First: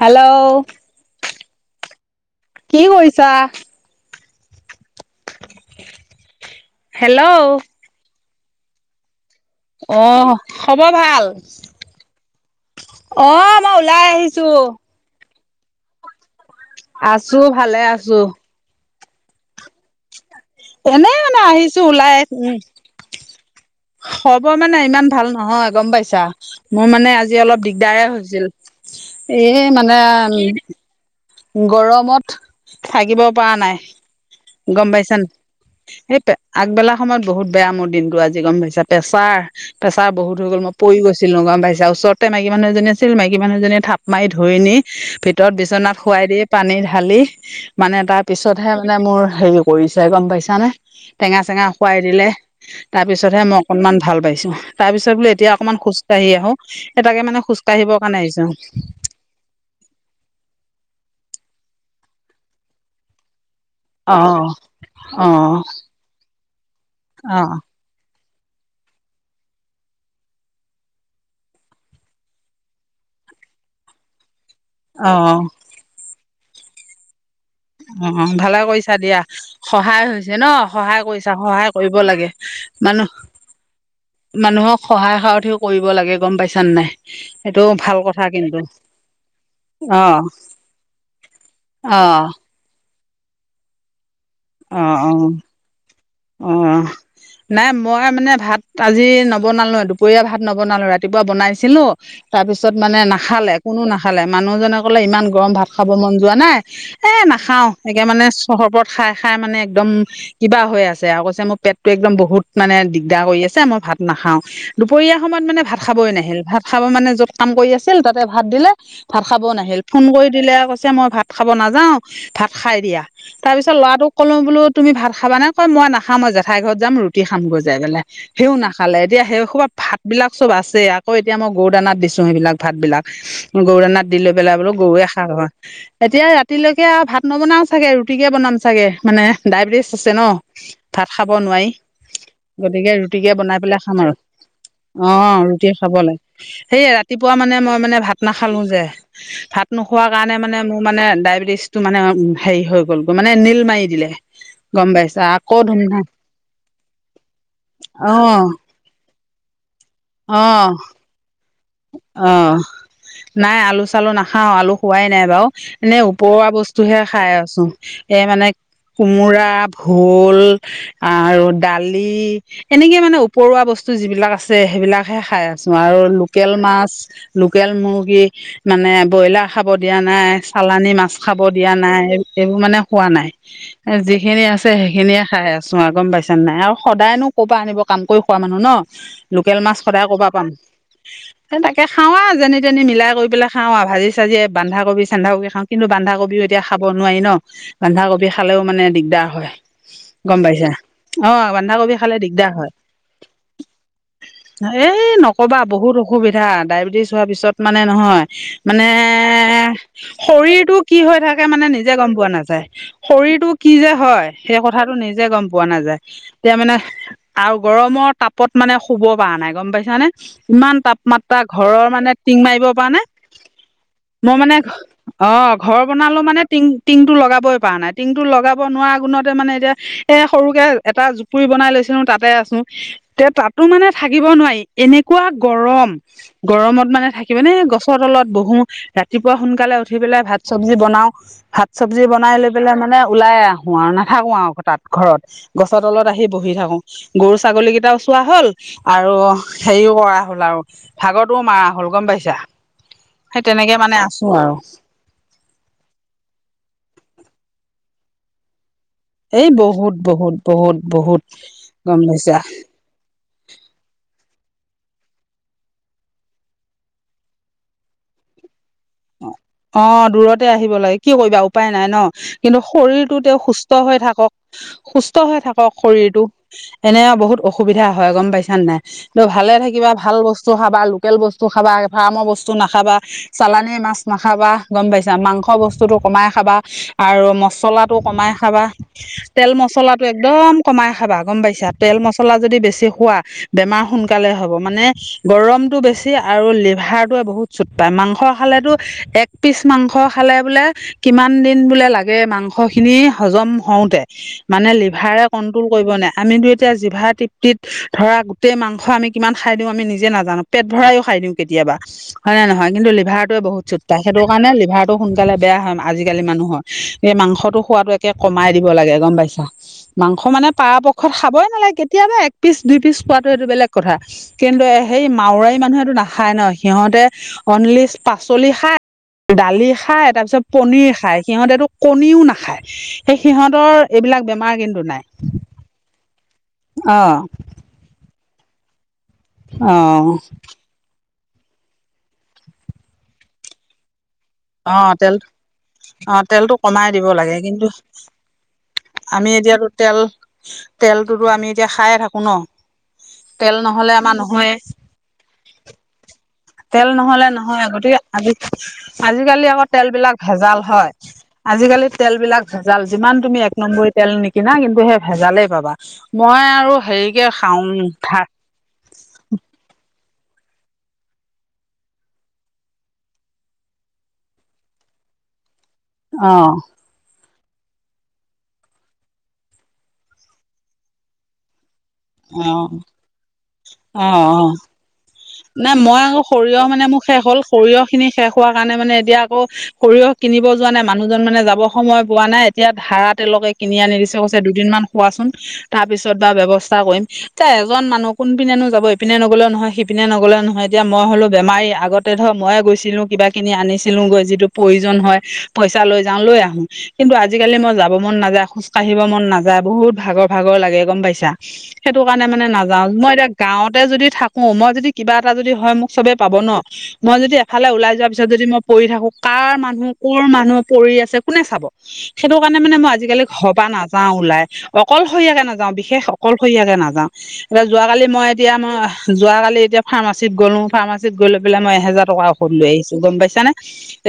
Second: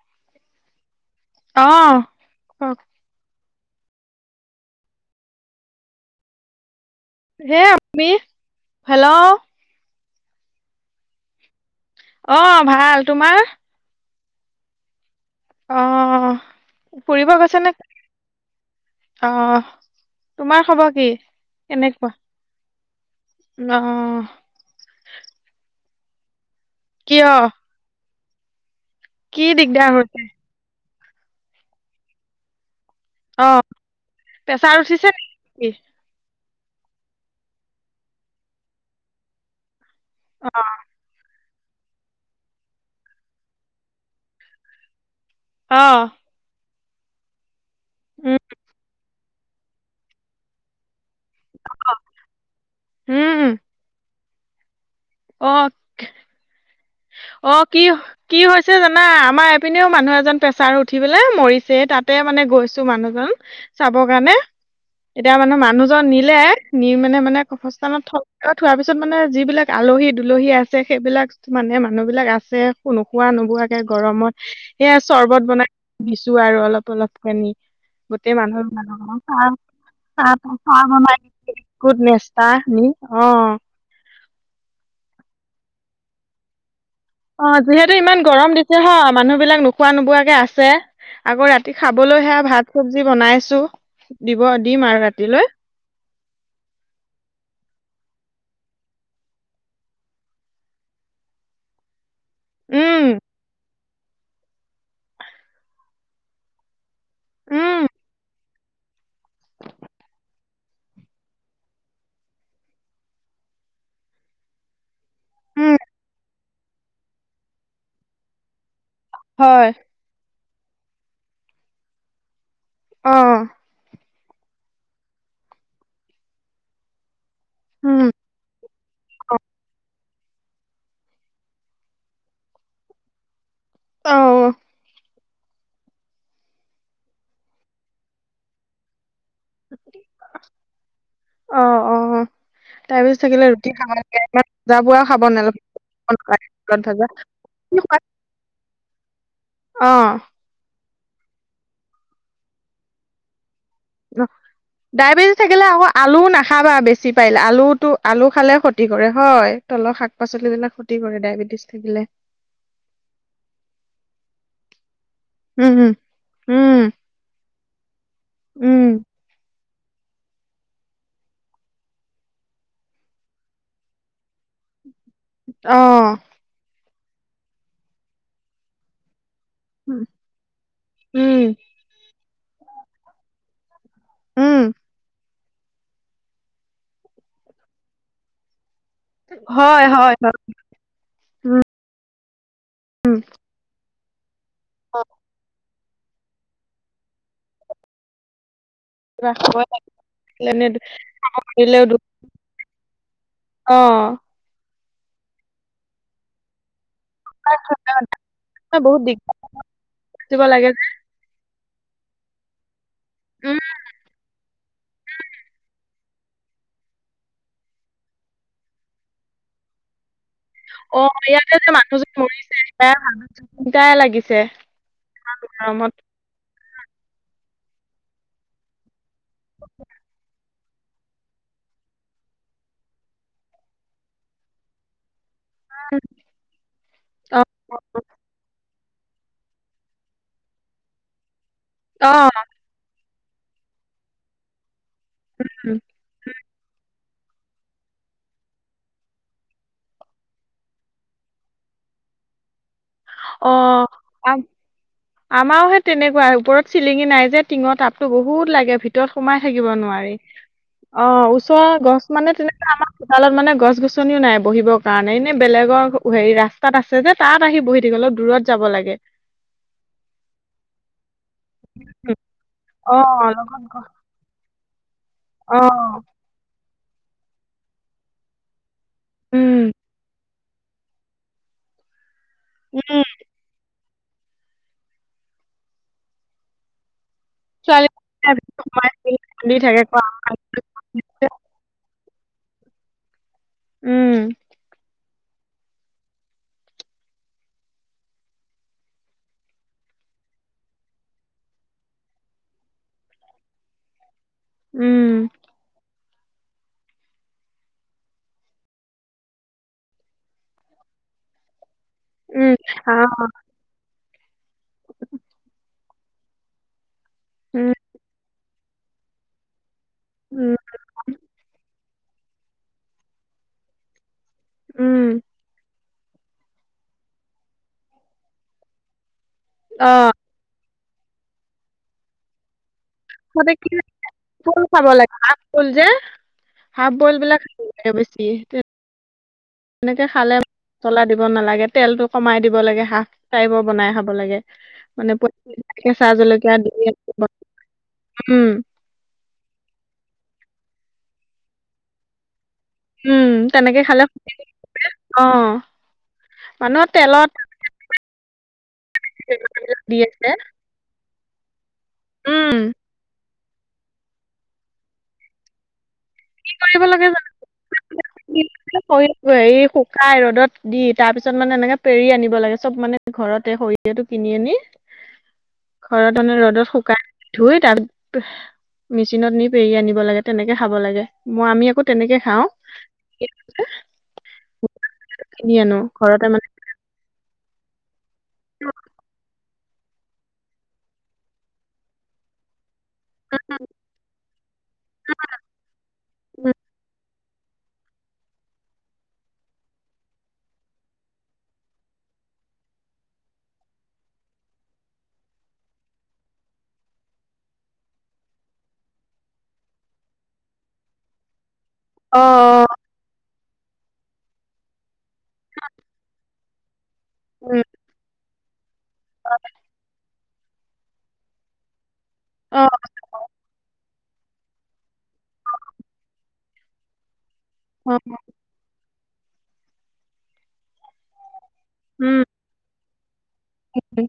Hello অ কি কৰিছা হেল্ল' হে আ হেল্ল' অ খবৰ ভাল, অ ভাল অ তোমাৰ মই ওলাই আহিছো ছ অ আছো ভালে আছো আহ তোমাৰ খবৰ কি এনে মানে আহিছো কেনেকুৱা। ওলাই উম, অহ খবৰ মানে ইমান ভাল নহয় গম পাইছা মোৰ মানে কিয় আজি অলপ দিগদাৰে হৈ হৈছে কি এই দিগদাৰ মানে হৈছে উ গৰমত থাকিব পৰা অহ নাই প্ৰেছাৰ গম উঠিছে পাইছ ন নেকি সেইটো আগবেলা সময়ত বহুত বেয়া মোৰ দিনটো আজি গম পাইছা প্ৰেছাৰ প্ৰেছাৰ বহুত হৈ গ'ল মই পৰি গৈছিলো পাইছা [unintelligible] ওচৰতে মাইকী মানুহ এজনী আছিল মাইকী মানুহজনীয়ে থাপ মাৰি ধৰি নি ভিতৰত বিছনা অহ পানী ঢালি মানে তাৰ উম পিছতহে মানে মোৰ হেৰি কৰিছে গম পাইছা নে টেঙা চেঙা খুৱাই দিলে তাৰপিছতহে উম মই অকণমান ভাল পাইছোঁ তাৰ পিছত বোলো এতিয়া অ অকণমান খোজকাঢ়ি আহো এ তাকে মানে অ খোজ কি কাঢ়িবৰ কাৰণে কি আহিছো হৈছে জানা আমাৰ এপিনেও মানুহ এজন প্ৰেছাৰ উঠি পেলাই মৰিছে তাতে মানে গৈছো মানুহজন চাবৰ অ কাৰণে অ এতিয়া মানে মানুহজন নিলে নি মানে মানে অ কবৰস্থান থলে। থোৱাৰ পিছত মানে যিবিলাক আলহী দুলহী আছে সেইবিলাক মানে মানুহ বিলাক আছে নোখোৱা নোবোৱাকে গৰমত সেয়া অ চৰ্বত বনাই আৰু অলপ অলপ কানি অ অ গোটেই ভালে মানুহৰ কৰিছা দিয়া সহায় হৈছে ন চাহ সহায় কৰিছা সহায় কৰিব বনাইছ লাগে মানুহ না অ মানুহক সহায় সাৰথিও কৰিব লাগে গম পাইছানে নাই। অ, সেইটো ভাল যিহেতু কথা ইমান গৰম কিন্তু দিছে হ, মানুহ বিলাক নোখোৱা অ নোবোৱাকে আছে। আকৌ ৰাতি অ খাবলৈ সেয়া ভাত চবজি বনাইছো দিব দিম আৰু ৰাতিলৈ আহ নাই মই মানে ভাত আজি নবনালোে দুপৰীয়া ভাত নবনালো ৰাতিপুৱা বনাইছিলো তাৰপিছত মানে উম নাখালে কোনো নাখালে মানুহজনে ক'লে ইমান গৰম ভাত খাব মন যোৱা নাই এ নাখাওঁ উম একে মানে চৰ্বত খাই খাই মানে একদম কিবা হৈ আছে আৰু কৈছে মোৰ পেটতটো একদম বহুত মানে দিগদাৰ কৰি আছে মই ভাত নাখাও দুপৰীয়া সময়ত মানে উম ভাত খাব কৈ নাহিল ভাত খাব মানে য'ত কাম কৰি আছিল তাতে ভাত দিলে ভাত খাব হয় নাহিল ফোন কৰি দিলে কৈছে মই ভাত খাব নাযাও ভাত খাই দিয়া অ তাৰ পিছত ল'ৰাটোক ক'লো বোলো তুমি ভাত খাবা নে কয় মই নাখাম মই জেঠাই ঘৰত যাম। খাম গৈ জাই উম পেলাই সেও না খালে দিয়া সেইখোবা ভাত বিলাক চব আছে। আকৌ এতিয়া মই গৰু দানাত দিছো সেইবিলাক ভাত বিলাক গৰুৰ দানাত অ দিলে বুলে গৰুয়ে [unintelligible] এতিয়া ৰাতিলৈকে আৰু ভাত নবনাও চাগে ৰুটিকে বনাম চাগে মানে ডায়েবেটিচ আছে। ন, ভাত খাব অ নোৱাৰি। অ গতিকে তাৰপিছত ৰুটিকে থাকিলে বনাই ৰুটি পেলাই খাব খাম আৰু লাগে ইমান ভজা পোৰা অ, খাব নালাগে ৰুটি খাব লাগে তেলত সেয়ে ভজা ৰাতিপুৱা মানে মানে মই তুমি মানে খোৱা? ভাত নাখালো যে ভাত অ নোখোৱা কাৰণে মানে মোৰ মানে ডায়বেটিচটো মানে হেৰি হৈ গ'ল মানে নীল মাৰি দিলে গম পাইছা। স, কেলে আকৌ আলু নাখাবা বেছি পাৰিলে আলুটো, অ আলু খালে ক্ষতি কৰে হয়। তলৰ শাক, অ পাচলি বিলাক ক্ষতি কৰে ডায়বেটিছ অ'। নাই আলু, চালু নাখাও আলু খোৱাই নাই বাৰু উম উম এনেই ওপৰুৱা উম বস্তুহে খাই। ছো, এ, মানে উম কোমোৰা ভোল আৰু দালি এনেকে মানে ওপৰুৱা বস্তু যিবিলাক আছে সেইবিলাক হেয়া খাই আছো, অ আৰু লোক মাছ, লোকেল মুৰ্গী মানে ব্ৰয়লাৰ খাব দিয়া নাই। চালানি মাছ খাব উম দিয়া নাই। এইবোৰ মানে খোৱা নাই। যিখিনি উম আছে সেইখিনিয়ে খাই আছে। চোৱা গম পাইছাে নাই আৰু সদায়নো ক'ব আনিব কাম কৰি খোৱা মানুহ ন লোকেল মাছ হয় সদায় হয় কৰ পৰা, হয় পাম স, তাকে খাও যেনি তেনি মিলাই কৰি পেলাই খাও আৰু ভাজি, চাজি অ বন্ধাকবি, চন্ধাকবি খাওঁ। কিন্তু বন্ধাকবিও এতিয়া খাব নোৱাৰি ন, বন্ধাকবি খালেও মানে দিগদাৰ কিবা হয়, খাব গম থাকিলে এনে পাইছা অ, দিলেও বন্ধাকবি দু খালে দিগদাৰ হয়। অ'। এ, নকবা বহুত অসুবিধা ডায়েবেটিছ। থোৱা পিছত মানে নহয় এ মানে বহুত দিগদাৰ দিব লাগে শৰীৰটো যে কি হৈ থাকে মানে নিজে নিজে গম পোৱা নাযায় শৰীৰটো উম কি যে হয় সেই কথাটো নিজে গম পোৱা নাযায়। এতিয়া মানে আৰু গৰমৰ তাপত মানে শুব পৰা নাই গম পাইছানে। ইমান অ তাপমাত্ৰা ইয়াতে যে ঘৰৰ মানে মানুহজন টিং মৰিছে মাৰিব পৰা তাই নে হাত দুটাই লাগিছে মই মানে অ'। অ, ঘৰ গৰমত বনালেও মানে টিং, টিং টো লগাবই। পৰা নাই টিং টো লগাব নোৱাৰা গুণতে মানে এতিয়া এ সৰু এটা জুপুৰি বনাই লৈছিলো তাতে আছো তে, তাতো মানে থাকিব নোৱাৰি এনে। পুৰা গৰম গৰমত মানে থাকিব অ নে গছৰ তলত বহু ৰাতিপুৱা সোনকালে উঠি পেলাই ভাত চবজি বনাও, ভাত চবজি অ বনাই লৈ পেলাই মানে ওলাই আহোঁ আৰু নাথাকো আৰু তাত ঘৰত উম, গছৰ তলত আহি বহি থাকো। গৰু, ছাগলী কেইটাও চোৱা হ'ল আৰু। হেৰিও কৰা হ'ল আৰু ভাগৰ টোও মাৰা হ'ল গম পাইছা। সেই অ, তেনেকে মানে আছো আৰু আমাৰহে তেনেকুৱা ওপৰত চিলিঙি নাই যে টিঙত আ টো বহুত লাগে ভিতৰত সোমাই এই থাকিব বহুত নোৱাৰি। বহুত বহুত অ, বহুত ওচৰৰ গম গছ মানে পাইছা তেনেকে আমাৰ চোতালত মানে গছ-গছনিও নাই বহিব। কাৰণে এনে বেলেগৰ হেৰি ৰাস্তাত আছে যে তাত আহি বহি থাকে অলপ দূৰত। যাব লাগে অ, দূৰতে আহিব লাগে কি কৰিবা উ। উপায় নাই ন, উম, কিন্তু অ শৰীৰটো তেওঁ লগত সুস্থ গছ, হৈ থাকক। সুস্থ হৈ অ থাকক, শৰীৰটো এনে বহুত অসুবিধা হয়, গম পাইছানে নাই। ত, ভালে উম থাকিবা ভাল বস্তু খাবা, লোকেল বস্তু খাবা, ফাৰ্মৰ বস্তু নাখাবা, উম চালান মাছ নাখাবা গম পাইছা, মাংস বস্তুতটো কমাই খাবা। আৰু মছলা ছোৱালী টো কমাই খাবা। তেল খুন্দি থাকে আকৌ মছলাটো আম খাই একদম গৈছে। কমাই খাবা গম পাইছা তেল, মচলা। মছলা যদি বেছি খোৱা বেমাৰ উম সোনকালে হ'ব মানে। গৰমতটো বেছি আৰু লিভাৰটোৱে বহুত চুট পায় মাংস খালে তো একপিচ মাংস খালে বুলে, কিমান দিন বুলে লাগে মাংসখিনি হজম। হজম হওঁতে মানে উম লিভাৰে কন্ট্ৰল কৰিব নোৱাৰে। আমি টো এতিয়া জিভা তৃপ্তিত ধৰা গোটেই মাংস আমি কিমান খাই দিওঁ আমি নিজে নাজানো পেট ভৰায়ওঁ খাই। হয় নে উম আহ নহয়। বহুত চুত পাই সেইটো কাৰণে লিভাৰটো সোনকালে বেয়া হয়, আজিকালি মানুহৰ। এই মাংসটো উম খোৱাতটো একে কমাই দিব লাগে গ'ম পাইছা, মাংস মানে উম পৰাপক্ষত খাবই নালাগে। কেতিয়াবা এক পিচ দুই পিচ খোৱাটো এইটো বেলেগ কথা কিন্তু উম সেই মাৰাৰী মানুহটো নাে খাই ন সিহঁতে অনলি পাচলি খায়, দালি খায়, অ তাৰপিছত পনিৰ খাই। খায় সিহঁতেটো কণীও নাখায়। সেই মুঠতে কি সিহঁতৰ এইবিলাক বেমাৰ ফুল কিন্তু খাব নাই। লাগে হাফ ফুল যে হাফ অ বইল বিলাক খাব বেছি। অ'। দ নালাগে তেলটো কমাই দিব লাগে, হাফ টাইপৰ বনাই খাব। লাগে অ মানে তেল কেঁচা অ জলকীয়া তেলটো কমাই দিব লাগে কিন্তু উম। আমি এতিয়াতো তেল, তেলটোতো আমি এতিয়া খাইয়েই থাকোঁ ন। উম তেল তেনেকে নহলে খালে আমাৰ নহয়েই। অ মানুহৰ তেল নহলে তেলত নহয় গতিকে আজি আজিকালি আকৌ বেমাৰবিলাক তেল দি বিলাক আছে ভেজাল হয়, আজিকালি তেল বিলাক উম ভেজাল যিমান তুমি। নম্বৰি তেল নিকিনা কিন্তু ভজালেই পাবা। মই আৰু কৰিব লাগে হেৰিকে খাওঁ ভাত। খাই ৰ'দত দি তাৰ পিছত মানে এনেকে পেৰি আনিব লাগে, চব মানে ঘৰতে সৰিয়হেটো কিনি আনি। ঘৰত মানে অ', ৰ'দত শুকাই। ধুই তাত মেচিনত নি পেৰি আনিব লাগে, তেনেকে খাব লাগে মই আমি আকৌ। তেনেকে খাওঁ অ', অ', অ'। কিনি নাই আনো মই আকৌ ঘৰতে সৰিয়হ মানে মোৰ শেষ হ'ল, সৰিয়হ খিনি শেষ হোৱা কাৰণে মানে এতিয়া আকৌ। সৰিয়হ কিনিব যোৱা নাই, মানুহজন মানে যাব সময় পোৱা নাই। এতিয়া ধাৰা তেলকে কিনি আনি দিছে, কৈছে দুদিনমান খোৱাচোন তাৰ পিছত বা ব্যৱস্থা কৰিম। এতিয়া এজন মানুহ কোন পিনেনো যাব ইপিনে নগ'লে নহয় সি পিনে নগ'লে নহয় এতিয়া মই হ'লো বেমাৰী, আগতে ধৰক ময়ে গৈছিলো কিবা কিনি আনিছিলোঁ গৈ যিটো প্ৰয়োজন। হয় পইচা লৈ যাও লৈ আহো, কিন্তু আজিকালি মই যাব মন নাযায় খোজ কঢ়িব মন নাযায় বহুত। বহুত ভাগৰ, ভাগৰ লাগে গম পাইছা, সেইটো অ কাৰণে মানে নাযাওঁ মই এতিয়া গাওঁতে যদি থাকো ম যদি কিবা এটা যদি হয় মোক চবে পাব ন, মই যদি উম এফালে ওলাই যোৱা পিছত যদি ম পৰি থাকো কাৰ মানুহ কোৰ মানুহে পৰি আছে কোনে চাব। সেইটো কাৰনে অ মানে মই আজিকালি ঘৰপা নাযাওঁ ওলাই। অকলশৰীয়াকে নাযাওঁ বিশেষ অকলশৰীয়াকে নাযাওঁ এতিয়া অ যোৱাকালি মই এতিয়া মই এতিয়া ম যোৱাকাল এতিয়া ফাৰ্মাচীত গ'লো, ফাৰ্মাচী গৈ পেলাই মই এহেজাৰ টকা উম ঔষধ লৈ আহিছোঁ গম পাইচা।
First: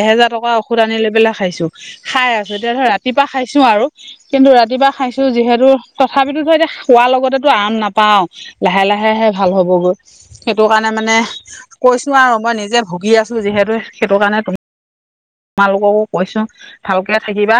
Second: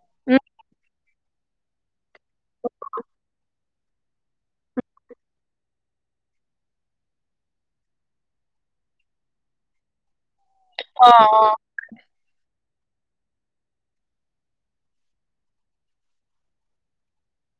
এহেজাৰ উম টকা ঔষধ আনিলৈ পেলাই। খাইছোঁ খাই আছোঁ, এতিয়া ধৰা ৰাতিপুৱা খাইছোঁ আৰু কিন্তু ৰাতিপুৱা খাইছোঁ যিহেতু তথাপিতো। খোৱা লগতেই টো এতিয়া আৰাম নাপাওঁ, লাহে, লাহে ভাল হ'বগৈ। সেইটো কাৰণে অ মানে কৈছোঁ আৰু মই নিজে ভুগি আছোঁ যিহেতু সেইটো কাৰণে তুমি। তোমালোককো কৈছোঁ ভালকে থাকিবা।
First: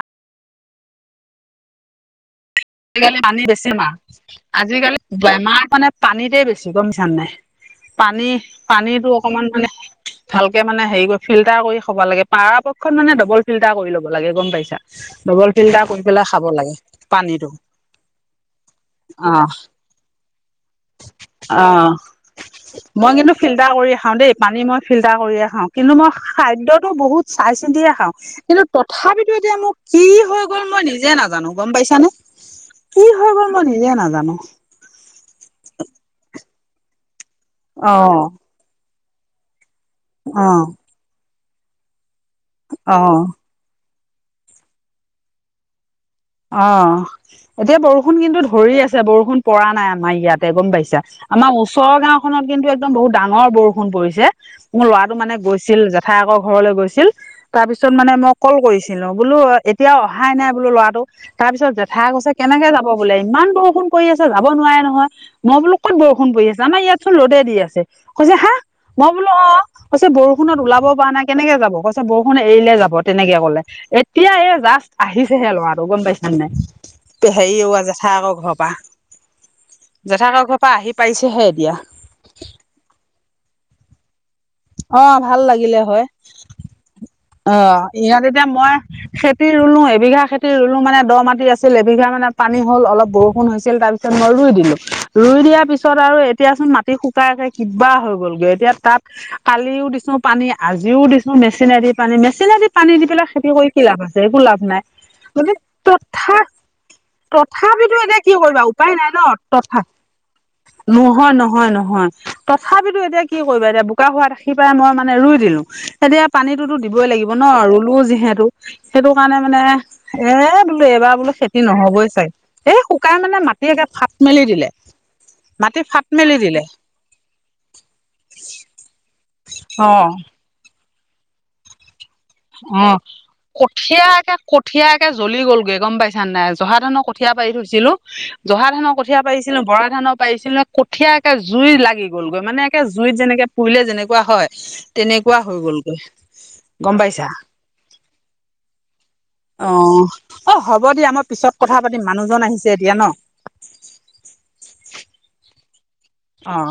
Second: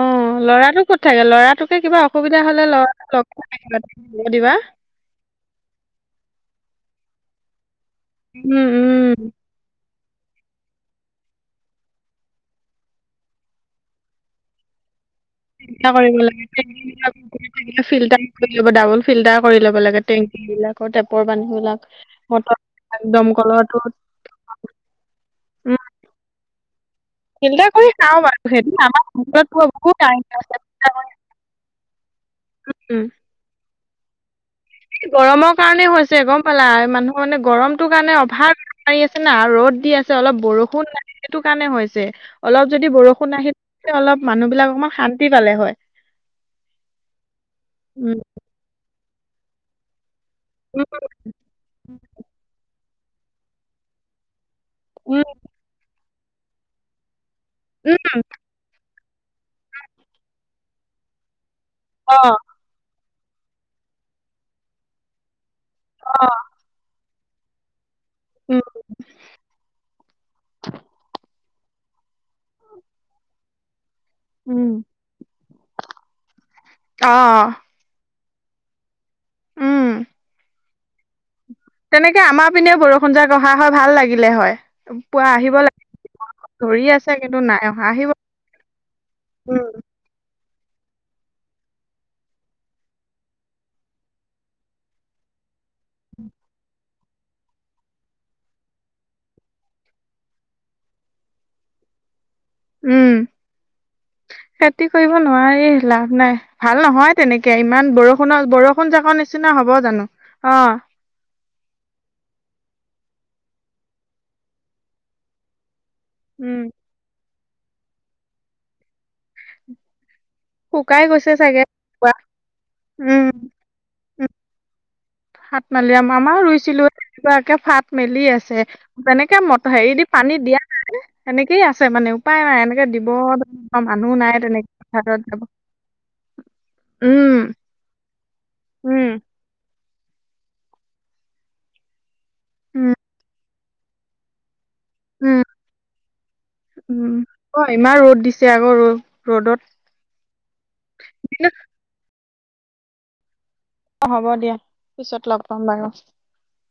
অ', ল'ৰাটো ক'ত থাকে লৰাটোকে কিবা অসুবিধা। হ'লে ল'ৰা আজিকালি লগ পানীত বেছি থাকিবা বেমাৰ, খবৰ দিবা আজিকালি বেমাৰ মানে পানীতে বেছি। বেছি গম পাইছা নে নাই, পানী উম উম পানীতটো অকমান মানে। ভালকে মানে হেৰি কৰি ফিল্টাৰ কৰি খাব লাগে, পাৰা পক্ষত মানে ডবল ফিল্টাৰ কৰি ল'ব লাগে গম পাইছা। ডবল ফিল্টাৰ কৰি কৰিব পেলাই খাব লাগে টেংকি বিলাক পানীতটো। থাকিলে ফিল্টাৰ কৰি লব ডাবল ফিল্টাৰ কৰি লব লাগে, টেংক বিলাকৰ টেপৰ পানী অ বিলাক মটৰ। মই কিন্তু ফিল্টাৰ দমকলৰটোত কৰিয়ে খাওঁ দেই, পানী মই ফিল্টাৰ কৰিয়ে খাওঁ উম কিন্তু মই খাই। বহুত চাই ফিল্টাৰ কৰি চিন্তয়ে খাওঁ, বাৰু কিন্তু সেইটো আমাৰ তথাপিতো ঘৰত এতিয়া পোৱা মোক বহুত কি টাইম হৈ গ'ল মই আছে নিজে নাজানো গম পাইছানে। উম কি হৈ গ'ল মই নিজে নাজানো গৰমৰ কাৰণে হৈছে গম পালা মানুহ মানে গৰমটোৰ অ কাৰণে অভাৱ মাৰি আছে না ৰ'দ আছে অলপ অ বৰষুণ ন সেইটো কাৰণে হৈছে অলপ যদি অ বৰষুণ আহিল অলপ মানুহ বিলাক অকমান শান্তি পালে হয় অ এতিয়া উম বৰষুণ কিন্তু ধৰি আছে বৰষুণ পৰা নাই আমাৰ ইয়াত ত গম উম পাইছা আমাৰ ওচৰ গাওখনত কিন্তু একদম বহুত ডাঙৰ বৰষুণ পৰিছে মোৰ ল'ৰাটো উম মানে গৈছিল জেঠাই আকৰ ঘৰলৈ গৈছিল তাৰ পিছত উম মানে মই কল কৰিছিলো বোলো এতিয়াও অহাই নাই বোলো ল'ৰা তাৰপিছত জেঠাই অ গছে কেনেকে যাব বোলে ইমান বৰষুণ কৰি আছে যাব নোৱাৰে নহয় মই বোলো কত বৰষুণ পৰি আছে আম ইয়াতোন ৰ'তে দি আছে কৈছে হা উম মই বোলো অ কৈছে বৰষুণত ওলাব পৰা নাই কেনেকে যাব কৈছে বৰষু খন এৰিলে যাব তেনেকে কলে এতিয়া এই উম জাষ্ট আহিছেহে ল'ৰাটো গম পাইছা ন অ নাই হেৰি জেঠা আকৌ ঘৰৰ পৰাা উম জেঠাকৰ ঘৰ আহি পাইছেহে এতিয়া। তেনেকে আমাৰ পিনে বৰষুণ যো গঢ়া হয় ভাল লাগে লিলে হয় অ পুৱা ভাল আহিব লাগিলে লাগে হয়। ধৰি আছে কিন্তু অ নাই অহা আহিব ইহত এতিয়া মই খেতি ৰুলো উম এবিঘা খেতি ৰুলো মানে দ মাটি আছিল এবিঘা মানে পানী হ'ল অলপ বৰষুণ হৈছিল তাৰ পিছত মই ৰুই দিলো ই ধুই দিয়াৰ পিছত আৰু এতিয়াচোন মা ৰাতি শুকাইাই কিবা হৈ গলগৈ এতিয়া তাত কালিও দিছো পানী আজিও দিছো মেচিনেদি চিন দি পানী দি উম পেলাই খেতি কৰি কি লাভ আছে একো লাভ নাই খেতি কৰিব গতিকে নোৱাৰি লাভ নাই তথা ভাল নহয় তেনেকে ইমান তথাপিতো এতিয়া কিয় বৰষুণৰ কৰিবা বৰষুণ উপায় নাই জাকৰ ন নিচিনা হব তথা জানো অ নহয় নহয় নহয় তথাপিতো এতিয়া কি কৰিবা এতিয়া বোকা হোৱ ৰাখি পাই মইানে ৰুই দিলো এতিয়া পানী উম লাগিব ন ৰুলো যিহেতু সেইটো কাৰণে মানে এ বোলো শুকাই এইবাৰ গৈছে বোলো চাগে খেতি নহবই ৱা- চাগ এই শুকাই উম মানে মাটিে ফাট মেলি দিলে ফাত মাটি মালি ফাট মেলি আমাৰও দিলে ৰুইছিলো এৰাকে ফাট মেলি আছে যেনেকে মত অ হেৰি দি পানী দিয়া নাই এনেকেই আছে মানে উপায় নাই এনেকে দিব মানুহ নাই কঠিয়াকে তেনেকে কঠীয়াকে পথাৰত জ্বলি যাব গ'লগৈ গম পাইছাানে নাই জহা ধানৰ কঠীয়াা উম পাৰি থৈছিলো জহা ধানৰ উম কঠীয়া পাৰিছিলো বৰা ধান পাৰিছিল ন কঠিয় একে জুই লাগি গলগৈ মানে একে উম জুইত যেনেকে পুৰিলে যেনেকুৱা হয় তেনেকুৱা উম হৈ গ'লগৈ গম উম পাইছ অ ইমান ৰ'দ দিছে আকৌ ৰ'দ ৰ'দত অ অ হ'ব দিয়া মই পিছত কথা পাতিম মানুহজন আহিছে এতিয়া ন অ হ'ব দিয়া পিছত লগ পাম বাৰু অ